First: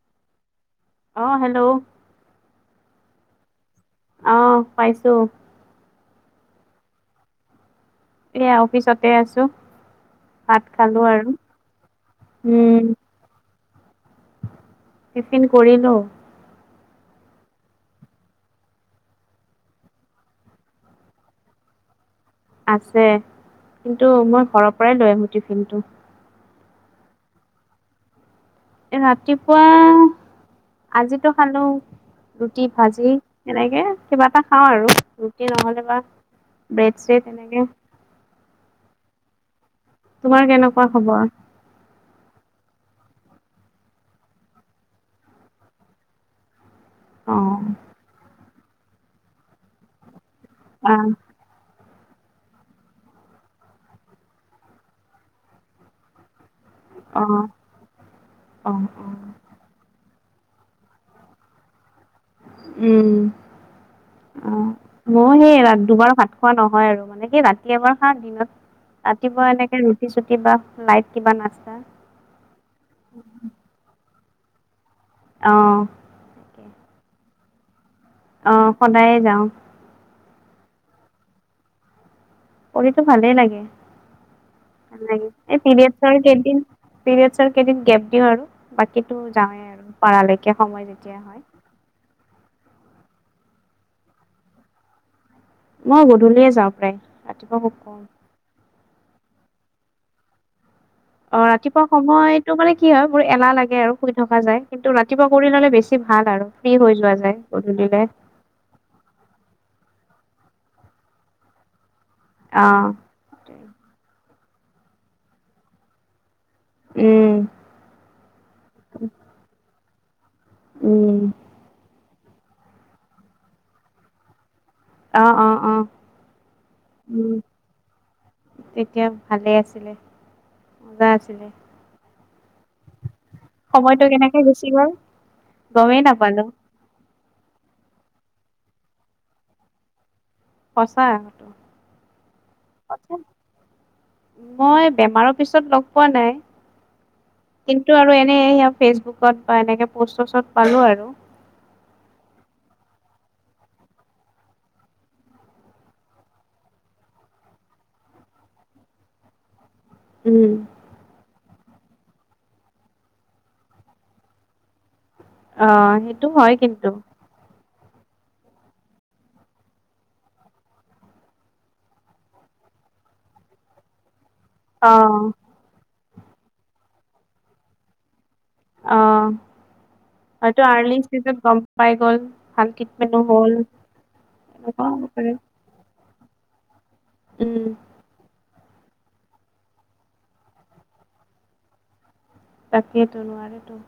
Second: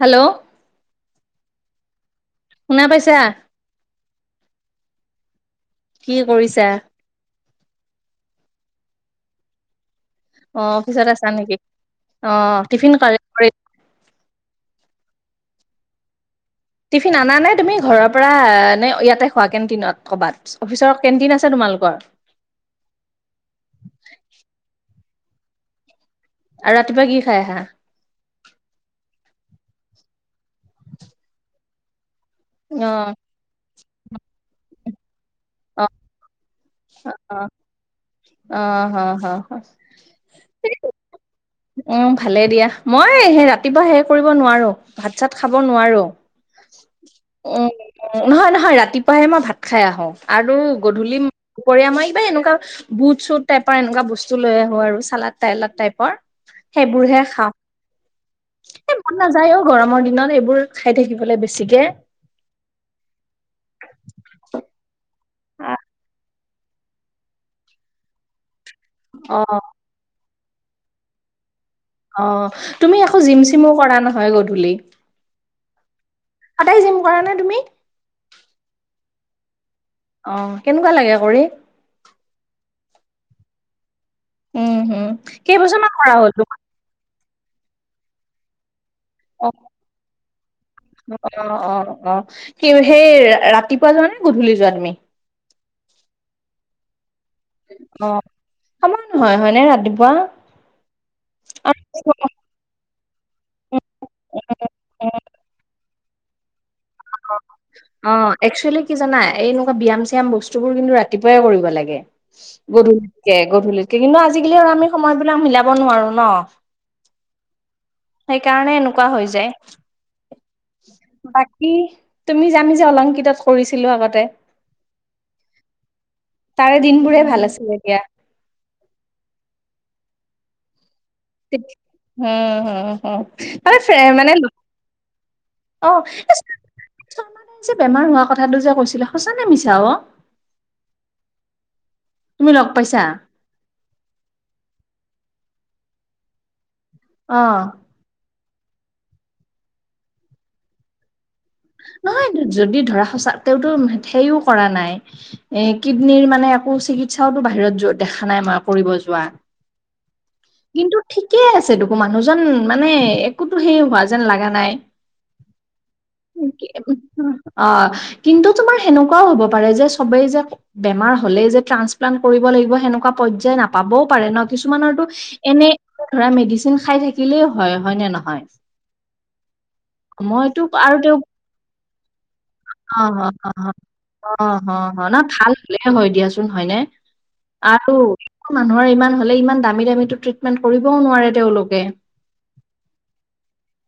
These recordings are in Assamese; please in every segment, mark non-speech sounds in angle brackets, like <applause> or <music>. হেল্ল'! অ হেল্ল'! শুনা পাইছা? আহ পাইছো। কি কৰিছা? এয়া অফিচতে আছো। অ ভাত খালো অফিচত আছা আৰু নেকি অ উম টিফিন টিফিন কৰিলো। টিফিন আনা নে তুমি ঘৰৰ পৰা নে ইয়াতে খোৱা কেণ্টিনত কৰবাত অফিচৰ কেণ্টিন আছে তোমালোকৰ? আছে কিন্তু মই ঘৰৰ পৰাই লৈ আহো টিফিনটো। আৰু ৰাতিপুৱা কি খাই আহা? এ ৰাতিপুৱা আজিটো খালো ৰুটি অ ভাজি সেনেকে। কিবা এটা খাওঁ আৰু ৰুটি নহ'লে বা ব্ৰেড চেড অ এনেকে। অ হ হ। তোমাৰ কেনেকুৱা খবৰ? উম ভালে দিয়া। মই সেই ৰাতিপুৱা হে কৰিব নোৱাৰো ভাত, চাত খাব নোৱাৰো। অ <inaudible> উ নহয় নহয় ৰাতিপুৱাহে, মই ভাত খাই আহো আৰু অ গধূলি দুপৰীয়া মই কিবা এ এনেকুৱা বুট, চুট টাইপৰ এনেকুৱা বস্তু লৈ আহো আৰু চালাদ টালড টাইপৰ। সেইবোৰহে অ খাওঁ। অ অ এ মন নাযায় অ গৰমৰ দিনত এইবোৰ খাই থাকিবলৈ বেছিকে। উম। আঁহ। মই সেই ৰা দুবাৰ ভাত খোৱা নহয় আৰু মানে সেই ৰাতি এবাৰ খাওঁ দিনত অ ৰাতিপুৱা এনেকে ৰুটি চুটি বা লাইট কিবা নাচ অ তুমি আকৌ জিম চিমো কৰা নহয় গধূলি। অহঁ। সদাই জিম কৰা নে তুমি? অ সদায়ে যাওঁ। অ কেনেকুৱা লাগে কৰি? কৰিটো ভালেই লাগে, উম এ হম কেইবছৰ মান কৰা পিৰিয়েডচৰ হ'ল তোমাৰ কেইদিন পিৰিয়েডচৰ কেইদিন গেপ দিওঁ আৰু। বাকিটো অ যাওঁৱেই আৰু পাৰালৈকে সময় যেতিয়া হয়। সেই সেই ৰাতিপুৱা যোৱা নে গধূলি যোৱা তুমি? মই গধূলিয়ে যাওঁ প্ৰায় ৰাতিপুৱা খুব কম। অ সময় নহয় হয়নে ৰাতিপুৱা? অ ৰাতিপুৱা সময়তটো মানে কি হয়, মোৰ এলাহ লাগে আৰু, শুই থকা যায়, কিন্তু ৰাতিপুৱা কৰি ললে বেছি ভাল আৰু। ফ্ৰী হৈ যোৱা যায় গধূলিলে অ একচুৱেলি কি জানা এইনেকুৱা ব্যয়াম চি য়াম বস্তু বোৰ কিন্তু ৰাতিপুৱাই কৰিব লাগে। অঁ গধূলিতকে গধূলিতকে কিন্তু আজিকালি আৰু আমি সময় বিলাক মিলাব নোৱাৰো ন? উম সেইকাৰণে এনেকুৱা হৈ যায়। উম। বাকী তুমি যামি যে অলংকিতত কৰিছিলো আগতে? আহ অ আহ তাৰে দিনবোৰে উম। ভাল আছিলে দিয়া। তেতিয়া ভালে আছিলে। দাৰছিলে। উম হম হম। ম <unintelligible> মানে কেনেকে গুচি গ'ল গমেই অ- নাপালো মানে যে বেমাৰ হোৱা কথাটো যে কৈছিলে সঁচা নে মিছা অ? সঁচা তুমি লগ পাইছা মই বেমাৰত পিছত লগ পোৱা নাই, অ কিন্তু আৰু এনে সে ফেচবুকত বা এনেকে পষ্ট টচত পালো আৰু। নহয় যদি ধৰা সচা তেওঁটো সেইও কৰা নাই এ কিডনিৰ মানে একো চিকিৎসাও বাহিৰত দেখা নাই মই কৰিব যোৱা। উম কিন্তু ঠিকেই আছে দেখো মানুহজন মানে একোতো সেই হোৱা যেন লগা নাই। অ সেইটো হয় কিন্তু। অ কিন্তু তোমাৰ সেনেকুৱাও হ'ব পাৰে যে সবেই যে বেমাৰ হলে যে ট্ৰান্সপ্লান কৰিব লাগ লিব সেনেকুৱা পৰ্যায় নাপাবও পাৰে ন অ কিছুমানৰতো এনে ধৰা মেডিচিন খাই থাকিলেও হয় হয় নে নহয়? অ মইতো হয়টো আৰু আৰ্লিং তেওঁ চিজত গম পাই গ'ল। ভাল অ ট্ৰিটমেন্টো হ'ল অ অ এনেকুৱা হ'ব অ না পাৰে ভাল হলে হয় দিয়াচোন। হয় নে? উম আৰু। মানুহৰ ইমান হলে ইমান দামী দামী ট্ৰিটমেন্ট কৰিবও নোৱাৰে তেওঁলোকে? তাকেইেতো নোৱাৰেতো।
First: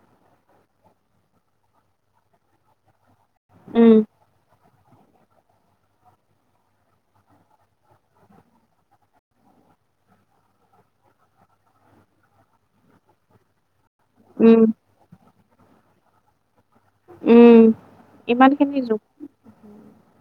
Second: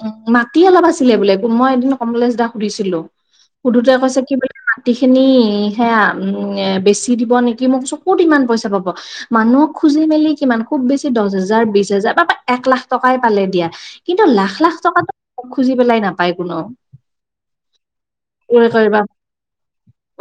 উ উ মাটি অলপ আছিলে বোলে মই এদিন কমলেশদাক সুধিছিলো। সুধোতে উম কৈছে কি বুলি মাটি খিনি সেয়া উম বেচি দিব নেকি? মই কৈছোঁ কত ইমান পইচা পাব? মানুহ খুজি মেলি কিমান খুব বেছি দহ হোজাৰ বিশ হোজাৰ বা এক লাখ টকাই পালে দিয়া কিন্তু লাখ উম লাখ টকাতটো খুজি পেলাই নাপায় কোনো। উম ইমানখিনি জো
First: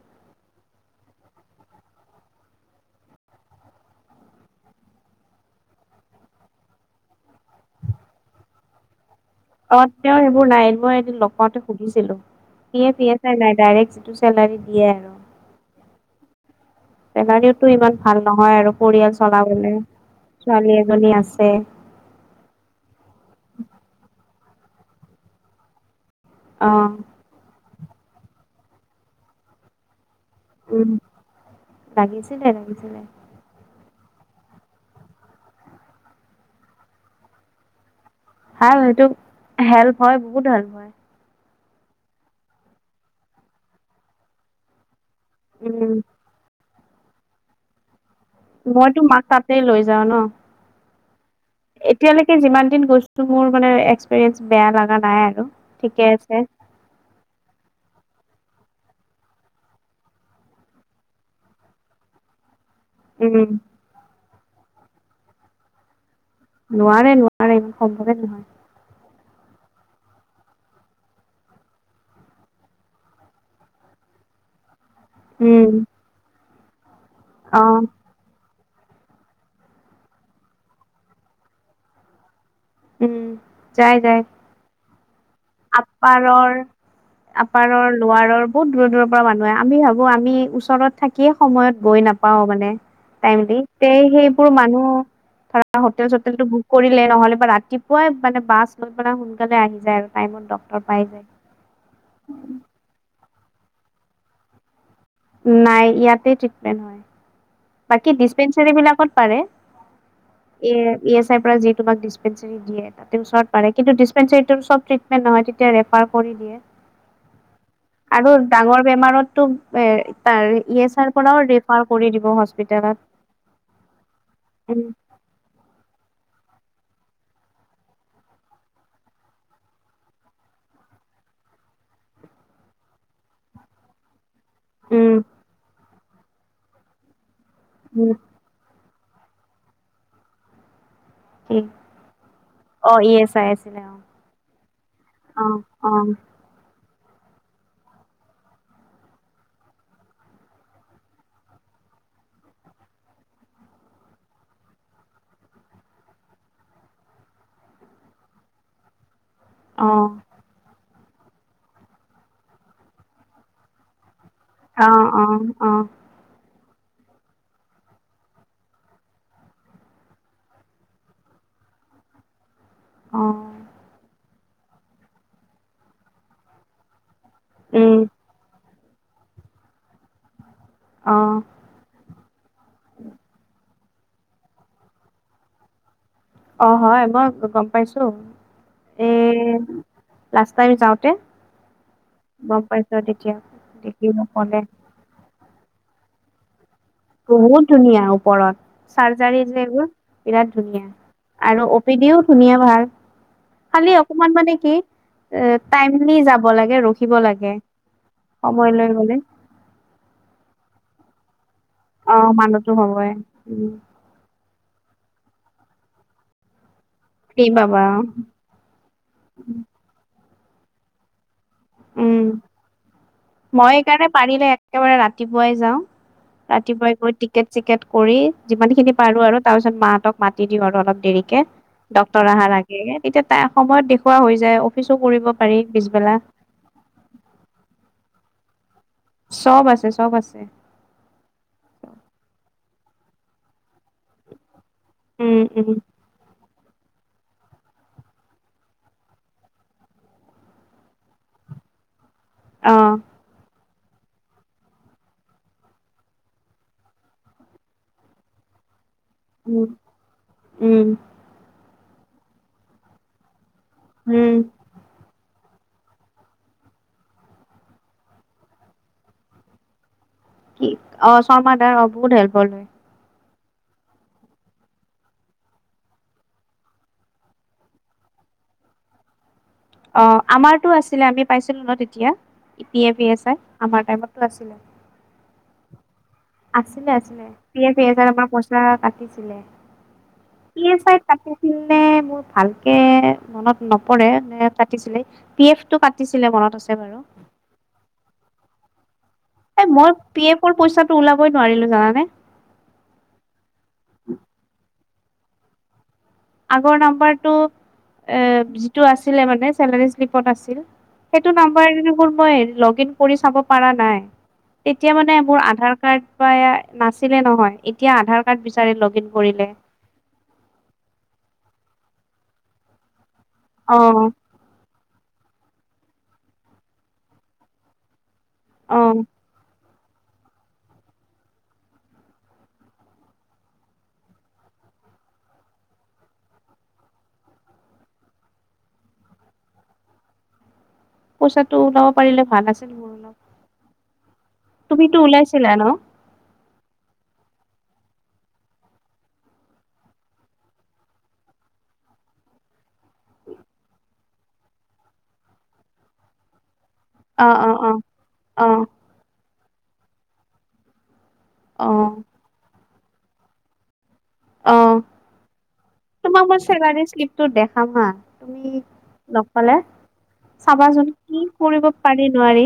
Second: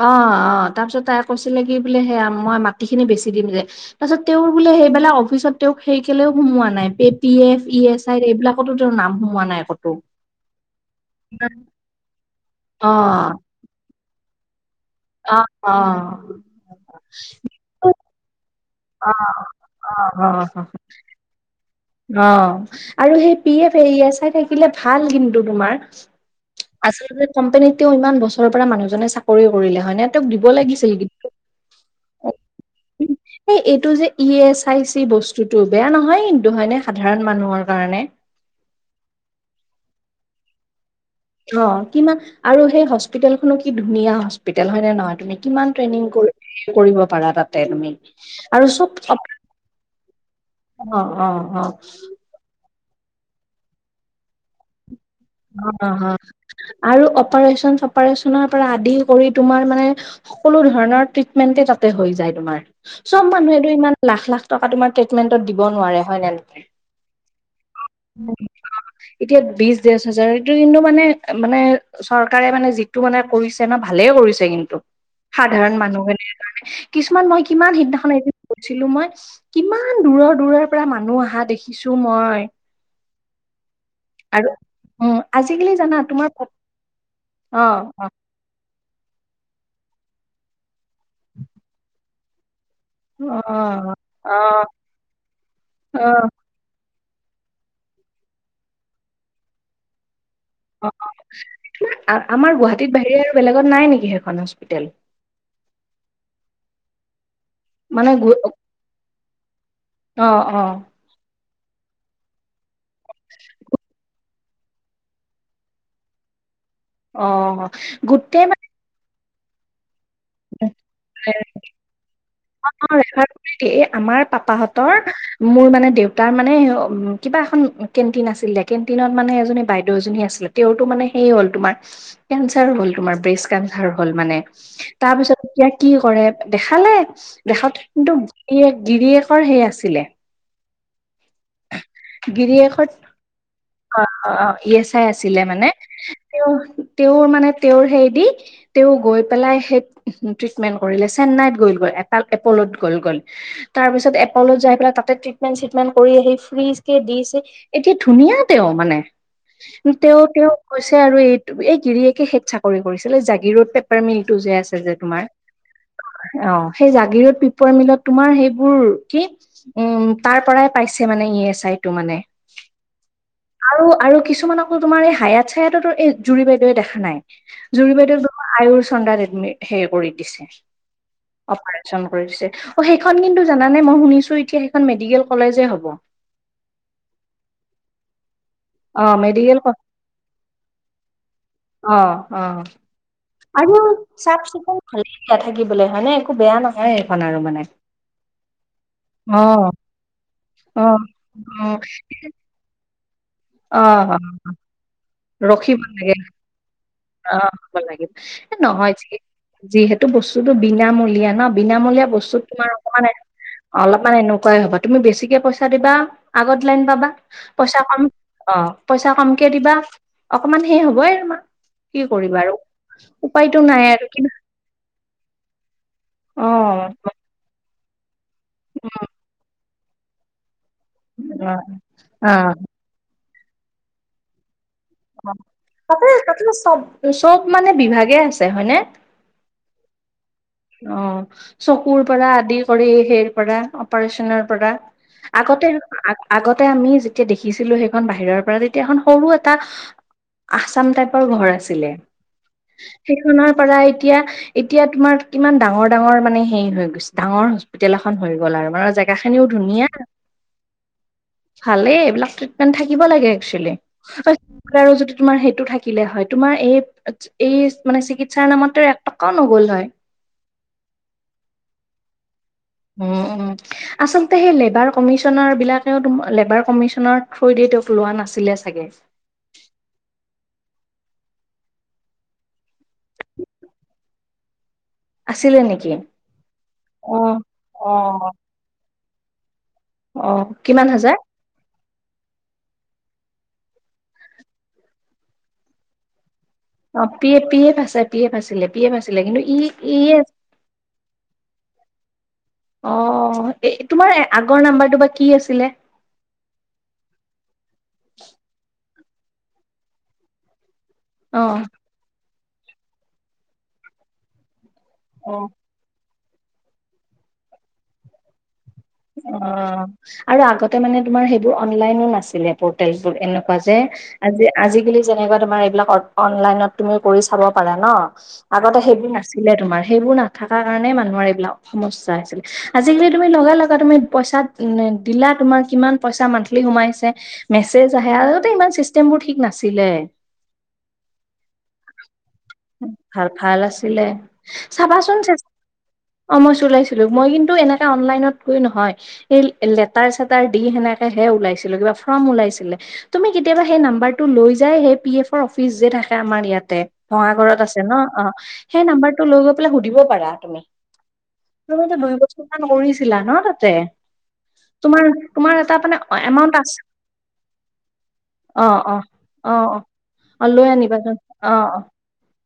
অ অ তাৰ পিছত তাই কৈছিলে কি বোলে সেয়া মই মাটি খিনি বেচি দিম যে তাৰপিছত তেওঁৰ বোলে সেইবিলাক অফিচত তেওঁক সেই কেলেও সোমোৱা নাই প P F E S I এইবিলাকতো তেওঁৰ নাম সোমোৱা নাই অ ক'তো। তেওঁ সেইবোৰ নাই মই এদিন লগ পাওঁতে সুধিছিলো। প এ অ', প নাই ডাইৰেক চেলাৰি। অ অ। চেলাৰীওতো ইমান ভাল নহয় আৰু অ', পৰিয়াল চলাবলৈ অ', অ', অ'। ছোৱালী এজনী আছে। অ আৰু সেই পি এফ এৰিয়া চাই থাকিলে ভাল কিন্তু তোমাৰ। অ আচল কোম্পনীতও ইমান বছৰৰ পৰা মানুহজনে চাকৰি কৰিলে হয় নে? দিব উম লাগিছিল কিন্তু। লাগিছিলে লাগিছিলে এইটো যে ই এচ আই চি বস্তুতটো বেয়া নহয় কিন্তু হয়নে সাধাৰণ মানুহৰ কাৰণে। ভাল সেইটো, হেল্প হয় বহুত ভাল হয়। অ' কিমান, আৰু সেই হস্পিতেলখনো কি ধুনীয়া হস্পিতেল হয় নে নহয়? তুমি কিমান উম ট্ৰেইনিং কৰিব পাৰা তাতে তুমি? আৰু চব মইতো মাক তাতে লৈ যাওঁ ন? অ' অ'। এতিয়ালেকে যিমান দিন গৈছো, মোৰ মানে এক্সপেৰিয়েন্স বেয়া লগা নাই আৰু অ' ঠিকে আছে অ'। আৰু অপাৰেচন-চপাৰেচন? পৰা আদি কৰি তোমাৰ মানে, সকলোধৰণৰ ট্ৰিটমেন্টে তাতে হৈ যায় তোমাৰ। চব উম মানুহেটো ইমান লাখ লাখ টকা তোমাৰ ট্ৰিটমেণ্টত দিব নোৱাৰে হয় নে নহয়? নোৱাৰে নোৱাৰে। ইমান সম্ভৱে নহয়। এতিয়া বিজ এইটো কিন্তু মানে, মানে চৰকাৰে মানে যিটো মানে কৰিছে। ভালে কৰিছে কিন্তু! সাধাৰণ উম মানুহখিনিৰ কাৰণে, কিছুমান মই অ কিমান সেইদিনাখনো এদিন কৈছিলো মই, কিমান দূৰৰ দূৰৰ পৰা মানুহ অহা দেখিছো মই! উম। যাই যাই আৰু উম, আজি আপাৰৰ, অ আপাৰৰ, অ লোৱাৰৰ বহুত দূৰত দূৰৰ পৰা মানুহ আহে। আমি ভাবো আমি ওচৰত থাকিয়ে সময়ত গৈ নাপাও মানে! টাইম অ দি, তে অ সেইবোৰ মানুহ ধৰা অ হোটেল-চোটেলটো বুক কৰি নহ'লে বা ৰাতিপুৱাই মানে, বাছ মানে সোনকালে আহি যায় আৰু! টাইমত ডক্তৰ পাই যায় অ' আমাৰ গুৱাহাটীত বাহিৰে আৰু বেলেগত নাই নেকি সেইখন হস্পিতেেল? নাই ইয়াতে ট্ৰিটমেণ্ট হয়। বাকী মানে গু ডিচপেৰেনচিবিলাকত পাৰে। অ', অ', ই-এছ-আইৰ পৰা যি তোমাক এই <unintelligible> দিয়ে, তাতে ওচৰত পাৰে। কিন্তু ডিচপেৰেন্সীতটো চব ট্ৰিটমেন্ট নহয়, তেতিয়া ৰেফাৰ কৰি দিয়ে। অ', আৰু গোটেই মানে ডাঙৰ বেমাৰত টো এ তাৰ ই-এছৰ পৰাও ৰেফাৰ কৰি দিব। অ' হস্পিতেলত অ' ৰেফাৰ কৰি দিয়ে। আমাৰ উম পাপাহঁতৰ মোৰ মানে দেউতাৰ মানে, উ কিবা এখন কেণ্টিন আছিলে, কেণ্টিনত মানে এজনী বাইদেউ এজনী আছিলে তেওঁতো মানে সেই হ'ল তোমাৰ, কেঞ্চাৰো হ'ল তোমাৰ। ব্ৰেষ্ট কেঞ্চাৰ হ'ল মানে তাৰ উম পিছত এতিয়া কি কৰে, দেখালে। দেখাতে উম কিন্তু গিৰিয়েকৰ সেই আছিলে। উম। গিৰিয়েকৰ অ' অ' ই-এছ-আই আছিলে মানে। অ তেওঁ তেওঁৰ মানে তেওঁৰ হেইদি, তেওঁ গৈ পেলাই সেই ট্ৰিটমেন্ট কৰিলে। চেন্নাইত গৈলগৈ। এপ'লত গ'ল গ'ল। তাৰ পাছত এপ'লত যাই পেলাই তাতে ট্ৰিটমেন্ট-চিটমেন কৰি আহি ফ্ৰি দিছে। এতিয়া ধুনীয়া তেওঁ মানে। অ তেওঁ, তেওঁ কৈছে আৰু এইটো এই গিৰিয়েকে শেষ চাকৰি কৰিছিলে। জাগিৰোড পেপাৰ মিল টো যে আছে অ অ যে তোমাৰ। অ অ অ'। সেই জাগিৰোড পিপাৰ মিলত তোমাৰ সেইবোৰ কি, উম তাৰ পৰাই পাইছে মানে ই-এছ-আই। টো মান, অ আৰু আৰু কিছুমান আকৌ তোমাৰ এই হায়াত-চায়াততো, এই জুৰি বাইদেৱে দেখা নাই। জুৰি উম বাইদেউ দেখোন আয়োছ চন্দাত এডমিট সেই কৰি দিছে। অ অপাৰেশ্যন কৰি দিছে। অ' সেইখন কিন্তু জানানে? মই শুনিছো এতিয়া সেইখন মেডিকেল কলেজে হ'ব। অ' হয়, মই গম পাইছো। অ এ মেডিকেল ক লাষ্ট টাইম যাওঁতে। অ' অ' গম পাইছো তেতিয়া আৰু দেখিব কলে চাফ-চিকুণ ভালে দিয়া থাকিবলৈ। হয়নে? একো বেয়া নহয়। সেইখন আৰু মানে। বহুত ধুনীয়া ওপৰত। চাৰ্জাৰী অ যে এইবোৰ বিৰাট ধুনীয়া। অ আৰু অ অপিডিও ধুনীয়া ভাল। অ খালি অকমান মানে কি এ ৰখিব লাগে টাইমলি যাব লাগে। ৰখিব অ' লাগে হ'ব লাগিব। এ সময় লৈ নহয় গলে যি-যিহেতু বস্তুটো বিনামূলীয়া ন বিনামূলীয়া অ বস্তুত তোমাৰ মানুহতো অকমান হবই অলপমান এনেক কোৱাই হব তুমি বেছিকে পইচা দা আগত লাইন পাবা, ফ্ৰী পইচা পাবা কম অ পইচা কমকে দিবা অকমান সেই হবই আৰুমাক কি উম কৰিবা আৰু উপায়তটো মই নাই আৰু এইকাৰণে কিম পাৰিলে একেবাৰে ৰাতিপুৱাই যাওঁ, ৰাতিপুৱাই গৈ টিকেট চিকেট কৰি যিমান খিনি পাৰো আৰু তাৰপিছত মাত মাতি দিওঁ আৰু অলপ দেৰিকে অ ডক্তৰ অহাৰ আগে আগে, তেতিয়া ত সময়ত দেখুওৱা যায় পিছু কৰিব পাৰি তাতে পিছবেলা তাতে চব চব মানে বিভাগে আছে হয়নে চব আছে চব আছে। অ চকুৰ পৰা আদি কৰি সেইৰ পৰা অপাৰচনৰ পৰা উম আগতে উম আগতে তে আমি যেতিয়া দেখিছিলো সেইখন বাহিৰৰ পৰা তেতিয়া এখন সৰু এটা আছাম টাইপৰ ঘৰ আছিলে। অ সেইখনৰ পৰা এতিয়া এতিয়া তোমাৰ। ইমান ডাঙৰ ডাঙৰ মানে হেৰি হৈ গৈছে ডাঙৰ হস্পিটেল এখন হৈ গ'ল আৰু মানে জ। জো খিও উম ধুনীয়া, উম ভালেই এইবিলাক ট্ৰিটমেন্ট থাকিব লাগে। ছিলে। উম তোমাৰ সেইটো থাকিলে হয় তোমাৰ এই এই মানে চিকিৎসাৰ নামত এক টকাও নগ'ল হয়। কি অ শৰ্মা দাৰ অ বহুত হেল্পৰ লয়। উ উ আচলতে সেই লেবাৰ কমিশনৰ বিলাকেও লেবাৰ কমিশনৰ থ্ৰ। তেওঁক লোৱা নাছিলে চাগে। আছিল আমি পাইছিলো ন তেতিয়া, ই পি এফ এ আমাৰ টাইমত আছিল। আছিলে নেকি? আছিলে অ আছিলে পাজ অ পাজ আমাৰ পচলা কাটিছিলে। অ কিমান চাই হাজাৰ কাটিছিল নে মোৰ ভালকে। মনত নপৰে ন কাটিছিলে পি এফ টো কাটিছিলে মনত আছে। বাৰু অ পিয়ে পিয়ে ফাচছে পিয়ে ফাছিলে পিয়ে ফাচ। মই পি এফৰ পইচাটো ওলাবই নোৱাৰিলো জানানে। অ এ তোমাৰ আগৰ নাম্বাৰটো বা কি আছিলে। যি আ্ আ। সেইটো অ'। নাম্বাৰ মোৰ মই লগ ইন কৰি চাব পা নাই। তেতিয়া মানে মোৰ অ', আধাৰ কাৰ্ড বা এ নাছিলে নহয় এতিয়া আধাৰ কাৰ্ড। বিচাৰি লগ ইন অ কৰিলে আৰু আগতে মানে তোমাৰ সেইবোৰ অনলাইনো নাছিলে পৰ্টেল। এনেকুৱা যে অ আজি আজিকালি। তমাৰ এইবিলাক অনলাইনত তুমি কৰি চাব পাৰা ন, অ আগতে সেইবোৰ নাছিলে তোমাৰ। সেইবোৰ নাথাক কাৰণে মানুহৰ এইবিলাক সমস্যা আছিলে, আজিকালি তুমি লগা লগ। <unintelligible> চিষ্টেমবোৰ ঠিক নাছিলে। পইচাটো ওলাব পাৰিলে ভাল আছিল মোৰ অলপ। বোলে তুমিতো চাবা চূণ, ওলাইছিলা ন অ মই চো মই কিন্তু এনেলনত। নহয়, এই লেটাৰ চেটাৰ দি সেনেকে হে ওলাইছিলো কিবা ফ্ৰৰ্ম উওলাইছিলে তুমি। কেতিয়াবা সেই নাম্বাৰটো লৈ যায় সেই পি এফৰ অফিচ যে থাকে আমাৰ ইয়াত। অ অ ভঙাগৰত অ আছে ন অ সেই নাম্বাৰটো লৈ গৈ পাই সুধিব পাৰা তুমি। অ তুমি দুহ বছৰান উৰিছিলা ন তাতে। অ, তোমাৰ তোমাৰ এটা মানে তোমাক মই এমাউন্ট আছে চেলাৰী শ্লিপটো দেখাম হা তুমি। অ অ অ নকালে, অ লৈ চাবাচোন আনিবাচোন কি অ অ কৰিব পাৰি নোৱাৰি।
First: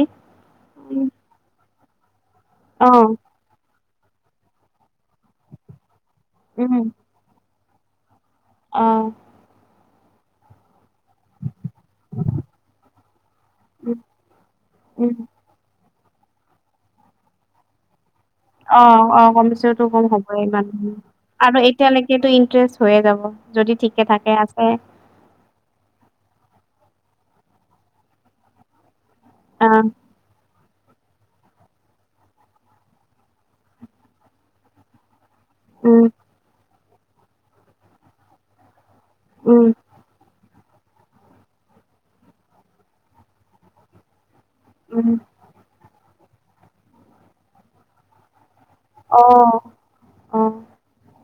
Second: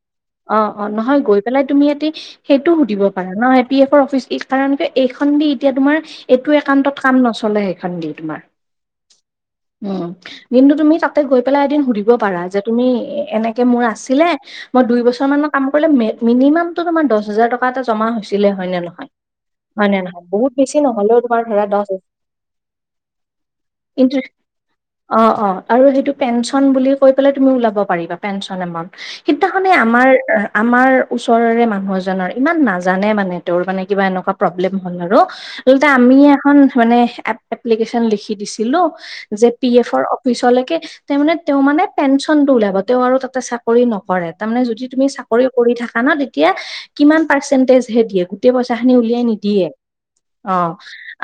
অ অ উম, নহয় গৈ পেলাই তুমি ইয়াতে, সেইটো অ সুধিব পাৰা ন পি এফৰ অফিচ এই কাৰণে। এইখন দি এতিয়া তোমাৰ এইটো একাউটত কাম নচলে সেইখন দি তোমাৰ। আহ। উম দিনটো তুমি তাতে গৈ পেলাই এদিন সুধিব পাৰা যে তুমি এনেকে মোৰ উম আছিলে। মই দুই উম বছৰ মান কাম কৰিলে মিনিমামটো তোমাৰ দচ হেজাৰ টকা এটা জমা হৈছে। অহ - অহ কমিছনটো কম হ'বয়ে বহুত বেছি নহ'লেও তোমাৰ আৰু ধৰা দহ এতিয়ালৈকো ইন্টাৰেষ্ট হৈয়ে যাব। যদি ঠিকে থাকে আছে। অহ - অহ আৰু সেইটো পেন পেঞ্চন বুলি কৈ পেলাই তুমি ওলাব পাৰিবা পেঞ্চন এমাউন্ত অ সেইদনাখনে আমাৰ আমাৰ ওচৰৰে মানুহ এজনৰ ইমান নাজানে মানে তেওঁৰ মানে কিবা এনেকুৱা প্ৰব্লেম হ'ল আৰু উল্টাই উম আমিয়ে এখন মানে এ- এপ্লিকেশচন লিখি দিছিলো। যে উম পি এফৰ অফিচলে তেওঁ মানে- তেওঁ মানে পেঞ্চন টো উলাব তেওঁ আৰু তাতে চাকৰি নকৰে। তাৰমানে যদি তুমি উম চাকৰি কৰি থাকা না তেতিয়া কিমান পাৰ্চেন্টেজ হে দিয়ে গোটেই পইচা খিনি উলিয়াই অ নিদিয়ে। অ অহ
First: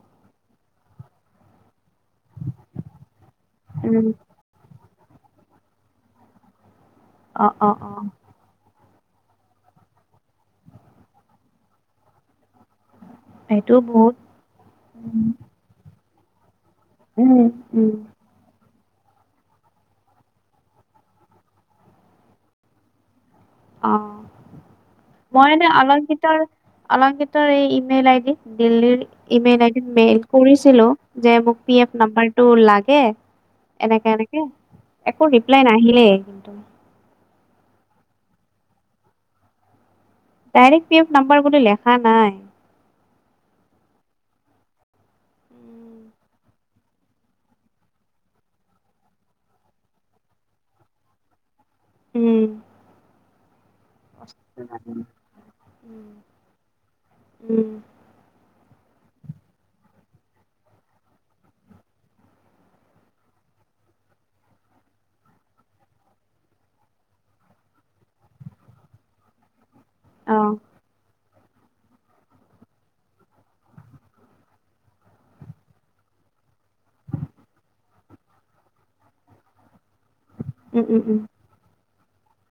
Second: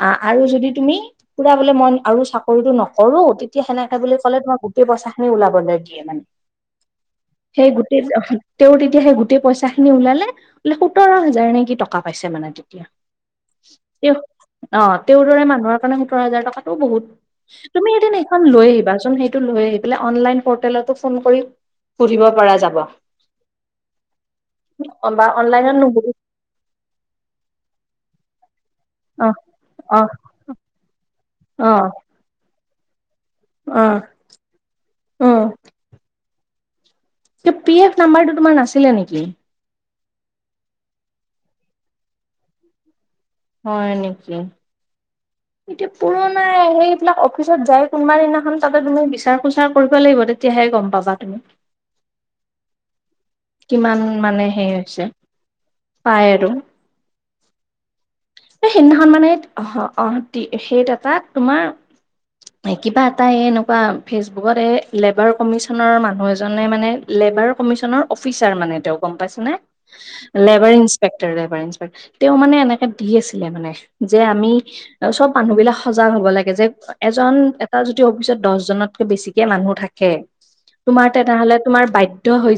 আ, আৰু যদি তুমি পুৰা বোলে মই আৰু চাকৰিটো নকৰো তেতিয়া সেনেকে উম বুলি ক'লে তোমাৰ গোটে পইচা খিনি ওলাবলৈ দিয়ে মানে। অ', - অ', - অ',। <unintelligible> তেওঁ দিন তেতিয়া সেই গোটেই পইচা খিনি ওলালে বোলে সোতৰ -হাজাৰ নেকি টকা পাইছে মানে তেতিয়া। সেইটো বহুত তেওঁ অহ তেওঁৰ উম দৰে মানুহৰ কাৰণে সোতৰ হাজাৰ টকা ত' বহুত উম তুমি উম এদিন হেখন লৈ আহিবা <unintelligible> সেইটো লৈ আহি পেলাই অনলাইন পৰ্টেলতো ফোন কৰি সুধিব পৰা যাব। অ', বা মই এনে অনলাইনত নুসুধি অলংকিতাৰ -অলংকিতাৰ এই ইমেইল আইডি দিল্লীৰ অ ইমেইল আইডিত অ মেইল কৰিছিলো যে মোক অ পি এফ নাম্বাৰটো লাগে অ এনেকে -এনেকে একো ৰিপ্লাই নাহিলেই কিন্তু টো পি এফ নাম্বাৰটো তোমাৰ নাছিলে নেকি? ডাইৰেক্ট পি এফ নাম্বাৰ কোনো লেখা নাই। হয় নেকি। এতিয়া পুৰণা সেইবিলাক অফিচত যাই কোনোবা দিনাখন তাতে তুমি বিচাৰ - হোচাৰ কৰিব লাগিব তেতিয়াহে গম পাবা তুমি। উম কিমান মানে হেই হৈছে উম পাই আৰু। উম এ 'সেইদিনাখন মানে অহ -অহ সেইত এটা তোমাৰ কিবা এটা এই এনেকুৱা ফেচবুকত এই লেবাৰ কমিশনৰ মানুহ এজনে মানে লেবাৰ কমিছনৰ অফিচাৰ মানে তেওঁ গম পাইছ নে অ লেবাৰ ইনচপেক্টৰ -লেবাৰ ইনচপেক্টৰ তেওঁ মানে এনেকে দি আছিলে মানে যে আমি চব মানুহ বিলাক সজাগ হব লাগে যে এজন এটা যদি এটা অফিচত যদি দচজনতকে বেছি কৰে মানুহৰ থাকে উম উম তোমাৰ উম তেনেহলে তোমাৰ বাধ্য হৈ যা